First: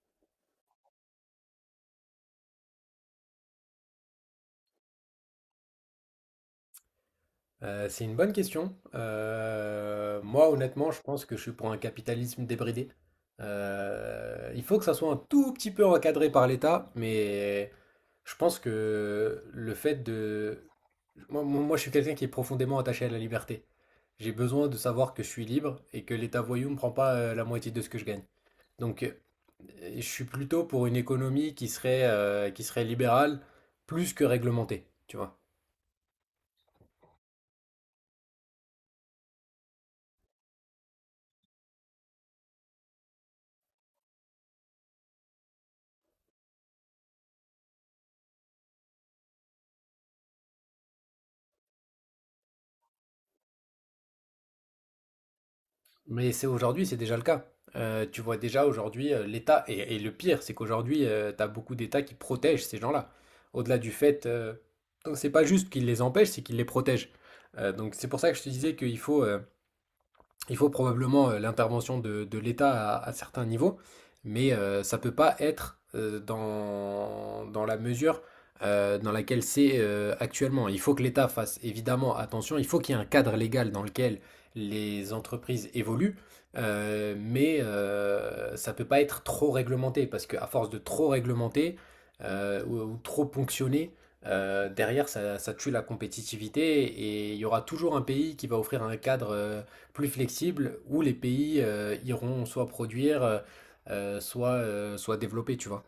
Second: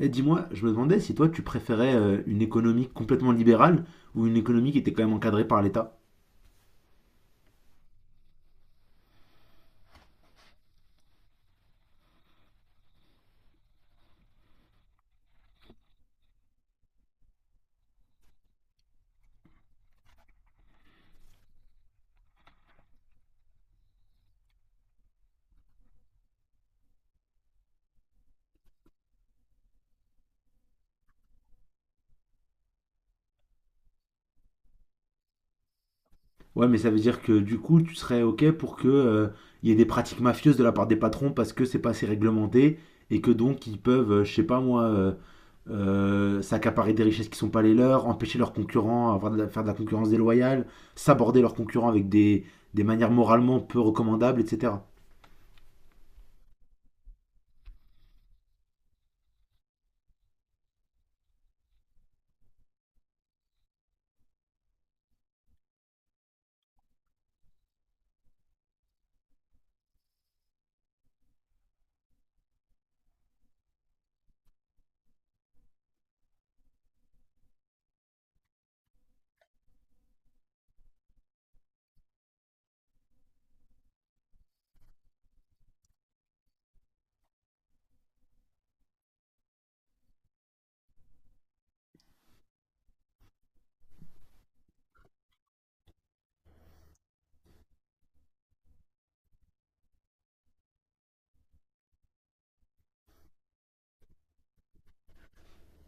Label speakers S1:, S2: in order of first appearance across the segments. S1: Et dis-moi, je me demandais si toi tu préférais une économie complètement libérale ou une économie qui était quand même encadrée par l'État.
S2: C'est une bonne question. Moi, honnêtement, je pense que je suis pour un capitalisme débridé. Il faut que ça soit un tout petit peu encadré par l'État, mais je pense que le fait de... Moi, je suis quelqu'un qui est profondément attaché à la liberté. J'ai besoin de savoir que je suis libre et que l'État voyou ne prend pas la moitié de ce que je gagne. Donc, je suis plutôt pour une économie qui serait libérale plus que réglementée, tu vois.
S1: Ouais, mais ça veut dire que du coup tu serais OK pour que il y ait des pratiques mafieuses de la part des patrons parce que c'est pas assez réglementé et que donc ils peuvent, je sais pas moi, s'accaparer des richesses qui sont pas les leurs, empêcher leurs concurrents, avoir faire de la concurrence déloyale, s'aborder leurs concurrents avec des manières moralement peu recommandables, etc.
S2: Mais c'est aujourd'hui, c'est déjà le cas. Tu vois déjà aujourd'hui l'État, et le pire, c'est qu'aujourd'hui, tu as beaucoup d'États qui protègent ces gens-là. Au-delà du fait, donc c'est pas juste qu'ils les empêchent, c'est qu'ils les protègent. Donc c'est pour ça que je te disais qu'il faut, il faut probablement l'intervention de l'État à certains niveaux, mais ça ne peut pas être dans la mesure dans laquelle c'est actuellement. Il faut que l'État fasse évidemment attention, il faut qu'il y ait un cadre légal dans lequel les entreprises évoluent, mais ça ne peut pas être trop réglementé, parce qu'à force de trop réglementer ou trop ponctionner, derrière ça, ça tue la compétitivité et il y aura toujours un pays qui va offrir un cadre plus flexible où les pays iront soit produire, soit développer, tu vois.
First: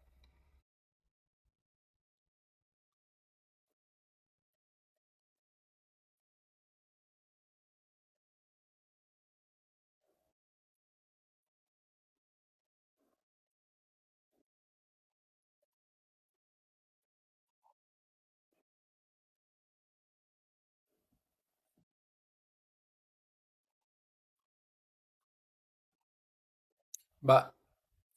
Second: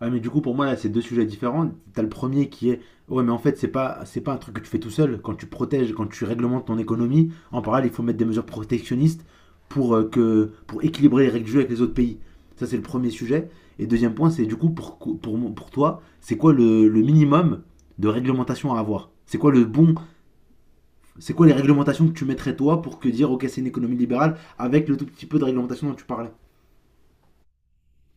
S1: Ouais, mais du coup, pour moi, là, c'est deux sujets différents. T'as le premier qui est, ouais, mais en fait, c'est pas un truc que tu fais tout seul. Quand tu protèges, quand tu réglementes ton économie, en parallèle, il faut mettre des mesures protectionnistes pour équilibrer les règles du jeu avec les autres pays. Ça, c'est le premier sujet. Et deuxième point, c'est du coup, pour toi, c'est quoi le minimum de réglementation à avoir. C'est quoi les réglementations que tu mettrais toi pour que dire, ok, c'est une économie libérale avec le tout petit peu de réglementation dont tu parlais.
S2: Bah,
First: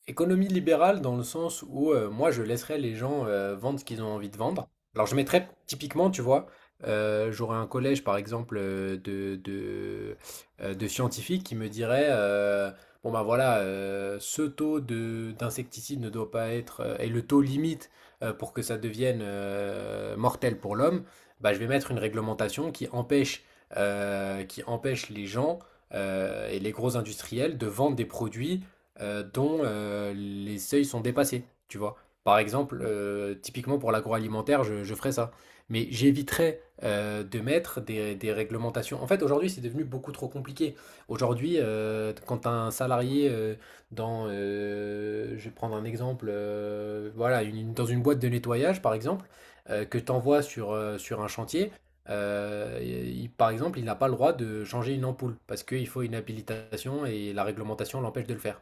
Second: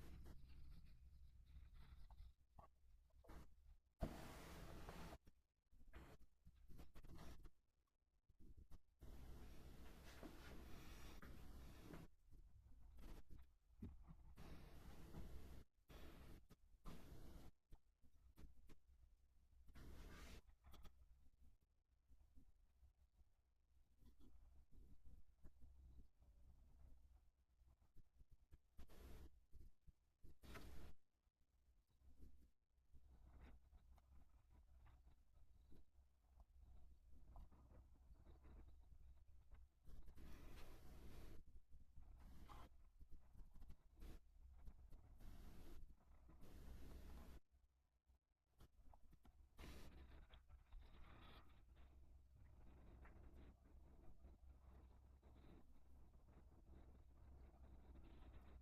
S2: économie libérale dans le sens où moi je laisserais les gens vendre ce qu'ils ont envie de vendre. Alors je mettrais typiquement, tu vois, j'aurais un collège par exemple de scientifiques qui me diraient bon ben voilà, ce taux de d'insecticide ne doit pas être et le taux limite pour que ça devienne mortel pour l'homme, bah, je vais mettre une réglementation qui empêche, les gens et les gros industriels de vendre des produits dont les seuils sont dépassés, tu vois. Par exemple, typiquement pour l'agroalimentaire, je ferais ça. Mais j'éviterais de mettre des réglementations. En fait, aujourd'hui, c'est devenu beaucoup trop compliqué. Aujourd'hui, quand un salarié je vais prendre un exemple, voilà, dans une boîte de nettoyage, par exemple, que tu envoies sur un chantier, par exemple, il n'a pas le droit de changer une ampoule parce qu'il faut une habilitation et la réglementation l'empêche de le faire.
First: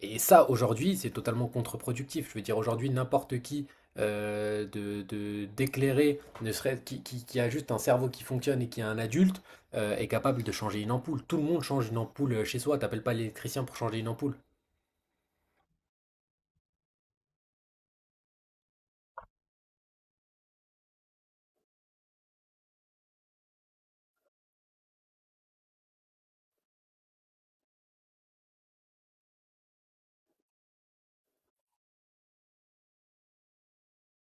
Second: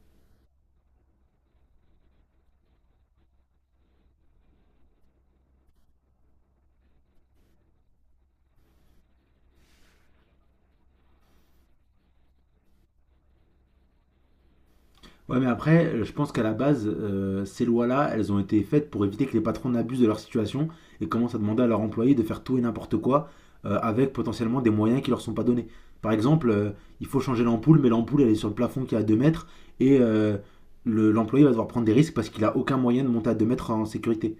S2: Et ça, aujourd'hui, c'est totalement contre-productif. Je veux dire, aujourd'hui, n'importe qui d'éclairer, ne serait qui a juste un cerveau qui fonctionne et qui est un adulte, est capable de changer une ampoule. Tout le monde change une ampoule chez soi. T'appelles pas l'électricien pour changer une ampoule.
S1: Ouais, mais après, je pense qu'à la base, ces lois-là, elles ont été faites pour éviter que les patrons n'abusent de leur situation et commencent à demander à leurs employés de faire tout et n'importe quoi avec potentiellement des moyens qui leur sont pas donnés. Par exemple, il faut changer l'ampoule, mais l'ampoule, elle est sur le plafond qui est à 2 mètres et l'employé va devoir prendre des risques parce qu'il a aucun moyen de monter à 2 mètres en sécurité.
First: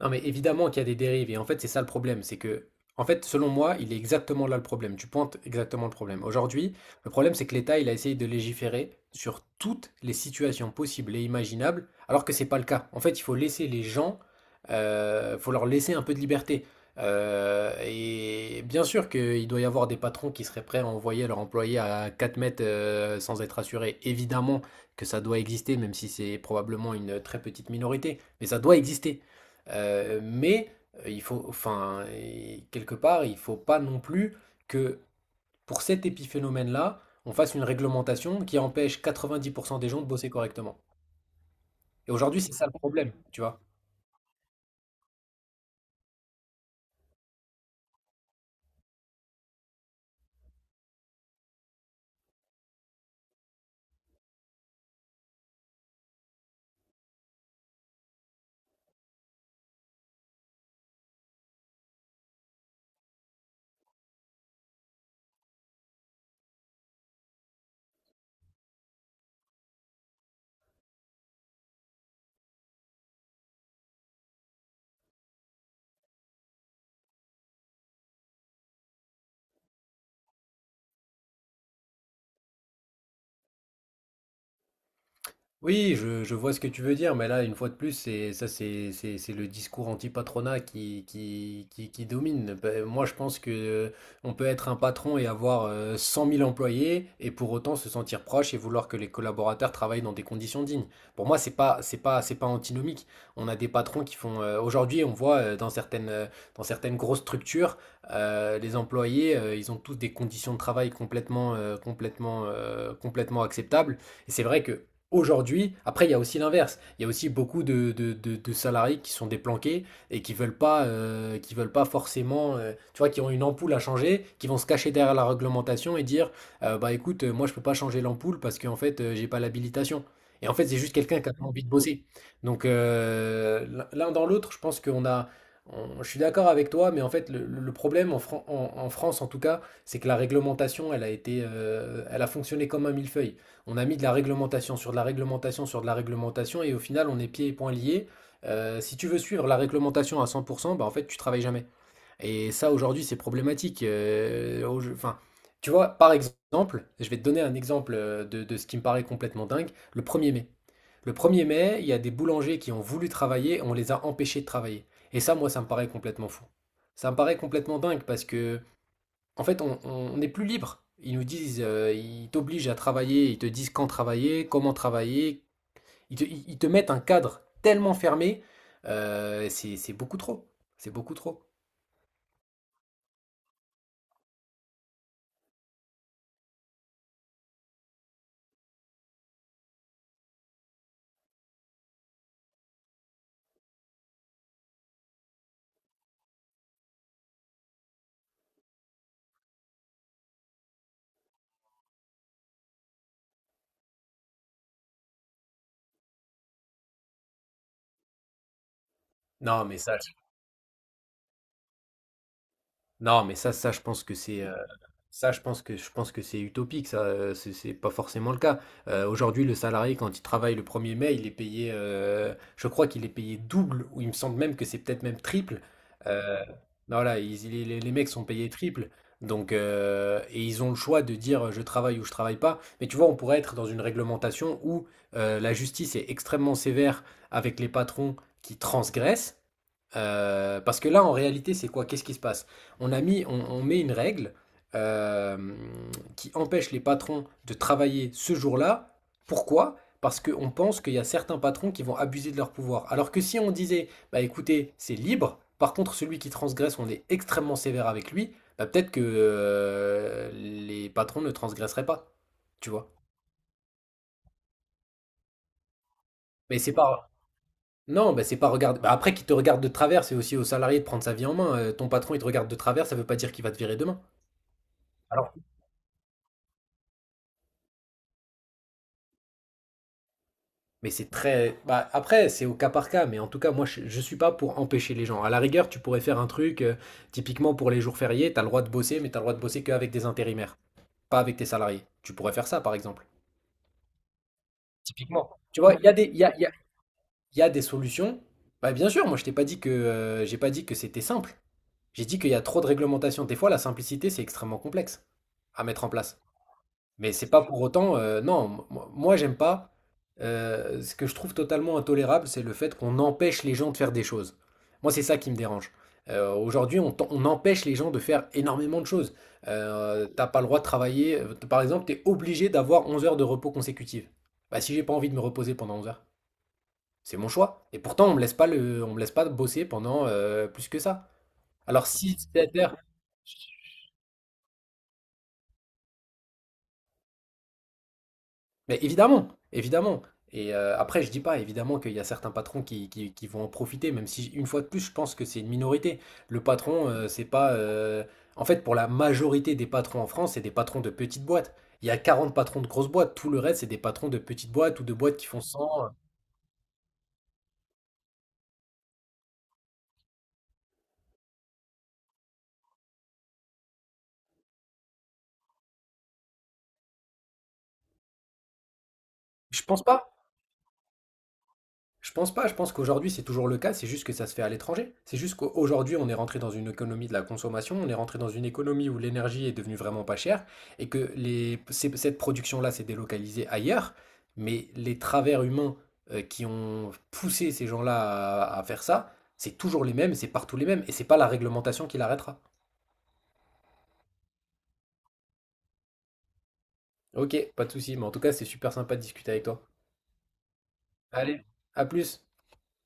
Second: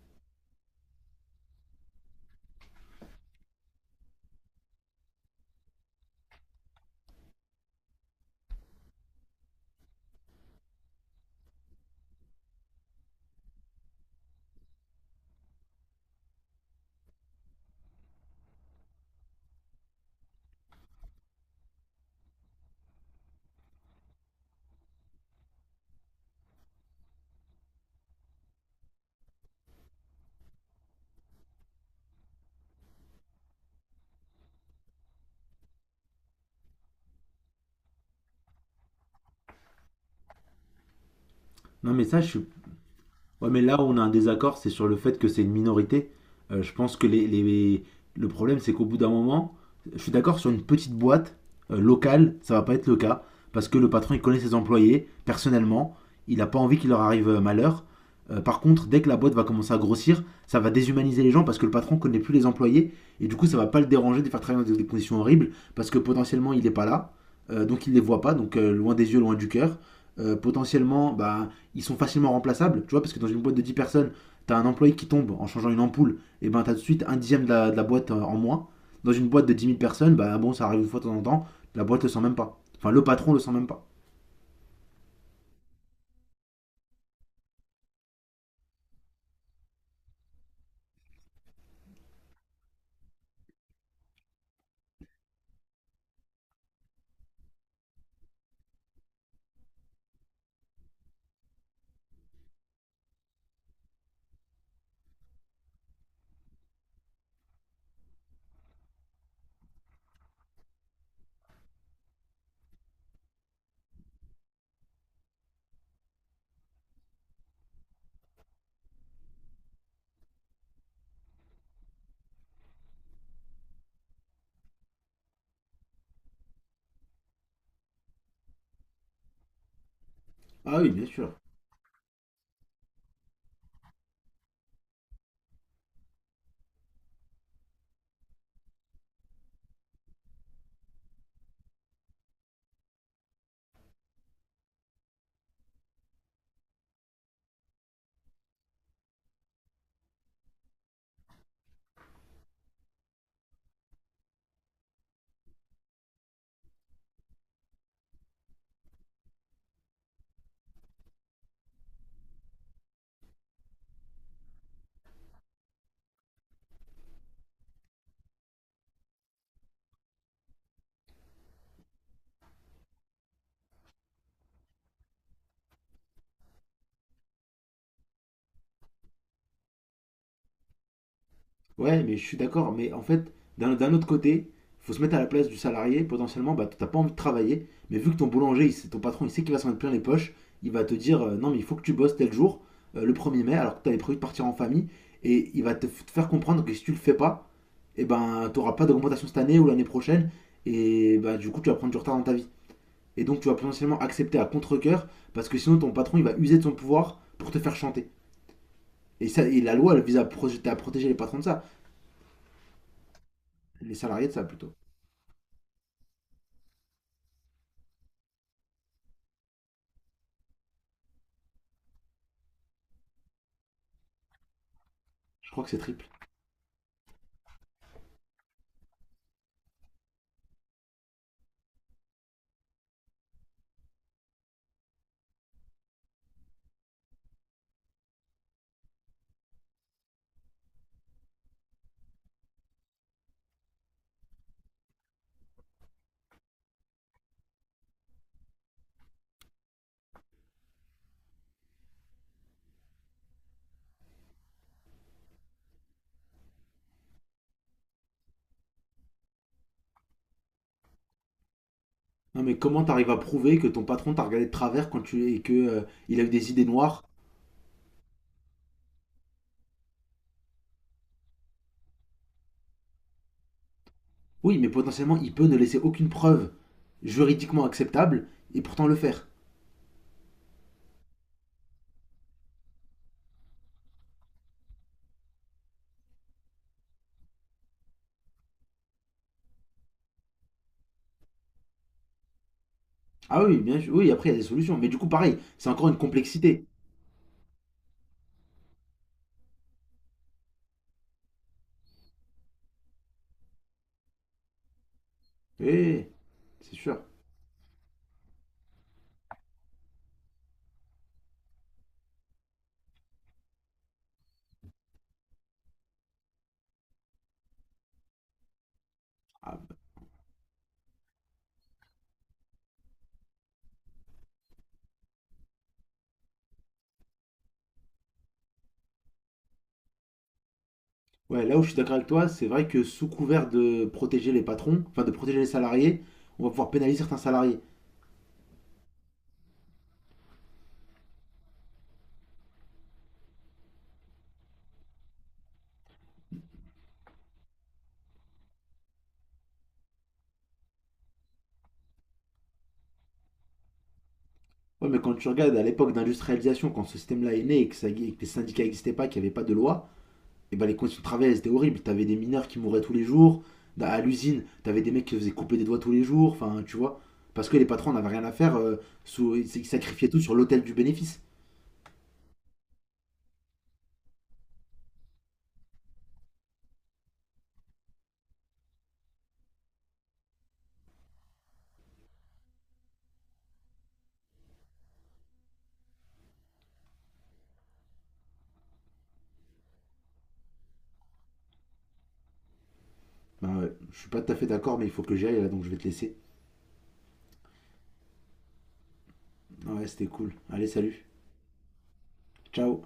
S2: Non, mais évidemment qu'il y a des dérives, et en fait, c'est ça le problème, c'est que, en fait, selon moi, il est exactement là le problème, tu pointes exactement le problème. Aujourd'hui, le problème, c'est que l'État, il a essayé de légiférer sur toutes les situations possibles et imaginables, alors que c'est pas le cas. En fait, il faut laisser les gens, faut leur laisser un peu de liberté. Et bien sûr qu'il doit y avoir des patrons qui seraient prêts à envoyer leurs employés à 4 mètres sans être assurés. Évidemment que ça doit exister, même si c'est probablement une très petite minorité, mais ça doit exister. Mais il faut, enfin, et quelque part, il faut pas non plus que pour cet épiphénomène-là, on fasse une réglementation qui empêche 90% des gens de bosser correctement.
S1: Non, mais
S2: Et
S1: ça, je
S2: aujourd'hui,
S1: suis.
S2: c'est ça le problème, tu
S1: Ouais,
S2: vois.
S1: mais là où on a un désaccord, c'est sur le fait que c'est une minorité. Je pense que le problème, c'est qu'au bout d'un moment, je suis d'accord sur une petite boîte locale, ça va pas être le cas, parce que le patron, il connaît ses employés, personnellement, il n'a pas envie qu'il leur arrive malheur. Par contre, dès que la boîte va commencer à grossir, ça va déshumaniser les gens parce que le patron connaît plus les employés et du coup, ça va pas le déranger de les faire travailler dans des conditions horribles parce que potentiellement, il n'est pas là, donc il les voit pas, loin des yeux, loin du cœur potentiellement, bah, ils sont facilement remplaçables, tu vois, parce que dans une boîte de 10 personnes, t'as un employé qui tombe en changeant une ampoule, et ben t'as tout de suite un dixième de la boîte en moins. Dans une boîte de 10 000 personnes, bah bon, ça arrive une fois de temps en temps, la boîte le sent même pas. Enfin, le patron le sent même pas.
S2: Oui, je vois ce que tu veux dire, mais là, une fois de plus, c'est ça, c'est le discours anti-patronat qui domine. Ben, moi, je pense que on peut être un patron et avoir 100 000 employés et pour autant se sentir proche et vouloir que les collaborateurs travaillent dans des conditions dignes. Pour moi, c'est pas antinomique. On a des patrons qui font. Aujourd'hui, on voit dans certaines grosses structures, les employés, ils ont tous des conditions de travail complètement acceptables. Et c'est vrai que aujourd'hui, après, il y a aussi l'inverse. Il y a aussi beaucoup de salariés qui sont déplanqués et qui veulent pas forcément, tu vois, qui ont une ampoule à changer, qui vont se cacher derrière la réglementation et dire, bah écoute, moi je peux pas changer l'ampoule parce qu'en fait, j'ai pas l'habilitation. Et en fait, c'est
S1: Ah oui,
S2: juste
S1: bien
S2: quelqu'un qui a
S1: sûr.
S2: pas envie de bosser. Donc l'un dans l'autre, je pense qu'on a, je suis d'accord avec toi, mais en fait, le problème en France, en tout cas, c'est que la réglementation, elle a fonctionné comme un millefeuille. On a mis de la réglementation sur de la réglementation sur de la réglementation et au final on est pieds et poings liés. Si tu veux suivre la réglementation à 100%, bah en fait tu travailles jamais. Et ça aujourd'hui c'est problématique. Enfin, tu vois, par exemple, je vais te donner un exemple de ce qui me paraît complètement dingue, le 1er mai. Le 1er mai, il y a des boulangers qui ont voulu travailler, on les a empêchés de travailler. Et ça, moi, ça me paraît complètement fou. Ça me paraît complètement dingue parce que en fait, on est plus libre. Ils nous disent, ils t'obligent à travailler, ils te disent quand travailler, comment travailler. Ils te mettent un cadre tellement fermé, c'est beaucoup trop. C'est beaucoup trop.
S1: Ouais, mais je suis d'accord. Mais en fait, d'un autre côté, faut se mettre à la place du salarié. Potentiellement, bah, t'as pas envie de travailler. Mais vu que ton boulanger, ton patron, il sait qu'il va s'en mettre plein les poches, il va te dire non, mais il faut que tu bosses tel jour, le 1er mai, alors que t'avais prévu de partir en famille. Et il va te faire comprendre que si tu le fais pas, et ben, t'auras pas d'augmentation cette année ou l'année prochaine. Et bah, du coup, tu vas prendre du retard dans ta vie. Et donc, tu vas potentiellement accepter à contre-cœur parce que sinon, ton patron, il va user de son pouvoir pour te faire chanter. Et, ça, et
S2: Non,
S1: la
S2: mais
S1: loi,
S2: ça,
S1: elle
S2: je-
S1: vise à protéger les patrons de ça,
S2: non, mais ça, je
S1: les
S2: pense que
S1: salariés de
S2: c'est
S1: ça plutôt.
S2: ça, je pense que c'est utopique, ça, c'est pas forcément le cas. Aujourd'hui, le salarié, quand il travaille le 1er mai, il est payé, je crois qu'il est payé double, ou il me semble même que c'est peut-être même
S1: Je
S2: triple.
S1: crois que c'est triple.
S2: Euh, ben voilà, les mecs sont payés triple, donc, et ils ont le choix de dire je travaille ou je travaille pas. Mais tu vois, on pourrait être dans une réglementation où la justice est extrêmement sévère avec les patrons qui transgressent, parce que là, en réalité, c'est quoi? Qu'est-ce qui se passe? On a mis, on met une règle euh, qui empêche les patrons de travailler ce jour-là. Pourquoi? Parce qu'on pense qu'il y a certains patrons qui vont abuser de leur pouvoir. Alors que si on disait, bah écoutez, c'est libre, par contre, celui qui transgresse, on est extrêmement sévère avec lui, bah peut-être que les patrons ne transgresseraient pas.
S1: Non, mais
S2: Tu
S1: comment
S2: vois?
S1: t'arrives à prouver que ton patron t'a regardé de travers quand tu et que il a eu des
S2: Mais
S1: idées
S2: c'est
S1: noires.
S2: pas, non, bah, c'est pas regarder. Bah, après, qu'il te regarde de travers, c'est aussi au salarié de prendre sa vie en main. Ton patron, il te regarde de travers, ça veut pas dire qu'il va te virer demain.
S1: Oui, mais potentiellement, il
S2: Alors,
S1: peut ne laisser aucune preuve juridiquement acceptable et pourtant le faire.
S2: mais c'est très. Bah, après, c'est au cas par cas, mais en tout cas, moi, je suis pas pour empêcher les gens. À la rigueur, tu pourrais faire un truc, typiquement pour les jours fériés, t'as le droit de bosser, mais t'as le droit de bosser qu'avec des intérimaires, pas avec tes salariés. Tu pourrais faire ça, par exemple.
S1: Ah oui, bien sûr. Oui, après, il y a des solutions. Mais du coup,
S2: Typiquement.
S1: pareil,
S2: Tu
S1: c'est
S2: vois, il y
S1: encore
S2: a
S1: une
S2: des, il y a, il y a-
S1: complexité.
S2: il y a des solutions. Bah, bien sûr, moi, je t'ai pas dit que, j'ai pas dit que c'était simple. J'ai dit qu'il y a trop de réglementations. Des fois, la simplicité, c'est extrêmement complexe à mettre en
S1: Oui,
S2: place.
S1: c'est sûr.
S2: Mais c'est pas pour autant, non, moi, j'aime pas. Ce que je trouve totalement intolérable, c'est le fait qu'on empêche les gens de faire des choses. Moi, c'est ça qui me dérange. Aujourd'hui, on empêche les gens de faire énormément de choses.
S1: Ah, bah.
S2: T'as pas le droit de travailler. Par exemple, t'es obligé d'avoir 11 heures de repos consécutives. Bah, si j'ai pas envie de me reposer pendant 11 heures, c'est mon choix. Et pourtant, on me laisse pas le, on me laisse pas bosser pendant plus que ça.
S1: Ouais, là où je suis
S2: Alors,
S1: d'accord avec
S2: si
S1: toi, c'est
S2: 7.
S1: vrai que sous couvert de protéger les patrons, enfin de protéger les salariés, on va pouvoir pénaliser certains salariés.
S2: Mais évidemment, évidemment. Et après, je dis pas, évidemment, qu'il y a certains patrons qui vont en profiter, même si, une fois de plus, je pense que c'est une minorité. Le patron, c'est pas. En fait, pour la majorité des patrons en France, c'est des patrons de petites boîtes. Il y a 40 patrons de grosses boîtes, tout le reste, c'est des patrons de petites boîtes ou
S1: Ouais,
S2: de
S1: mais quand
S2: boîtes qui
S1: tu
S2: font
S1: regardes à
S2: 100.
S1: l'époque d'industrialisation, quand ce système-là est né et que les syndicats n'existaient pas, qu'il n'y avait pas de loi, et ben les conditions de travail, elles étaient horribles. T'avais des mineurs qui mouraient tous les jours. À l'usine, t'avais des mecs qui se faisaient couper des doigts tous les jours. Enfin, tu vois. Parce que les patrons n'avaient rien à faire. Ils
S2: Je
S1: ils
S2: pense
S1: sacrifiaient
S2: pas.
S1: tout sur l'autel du bénéfice.
S2: Je pense pas, je pense qu'aujourd'hui c'est toujours le cas, c'est juste que ça se fait à l'étranger. C'est juste qu'aujourd'hui on est rentré dans une économie de la consommation, on est rentré dans une économie où l'énergie est devenue vraiment pas chère et que cette production-là s'est délocalisée ailleurs, mais les travers humains qui ont poussé ces gens-là à faire ça, c'est toujours les mêmes, c'est partout les mêmes et c'est pas la réglementation qui l'arrêtera.
S1: Ben ouais, je suis pas tout à fait d'accord, mais il faut que j'y aille là, donc je vais te laisser.
S2: Ok, pas de souci, mais en tout cas c'est super sympa de discuter avec toi.
S1: Ouais, c'était cool. Allez, salut.
S2: Allez, à plus.
S1: Ciao.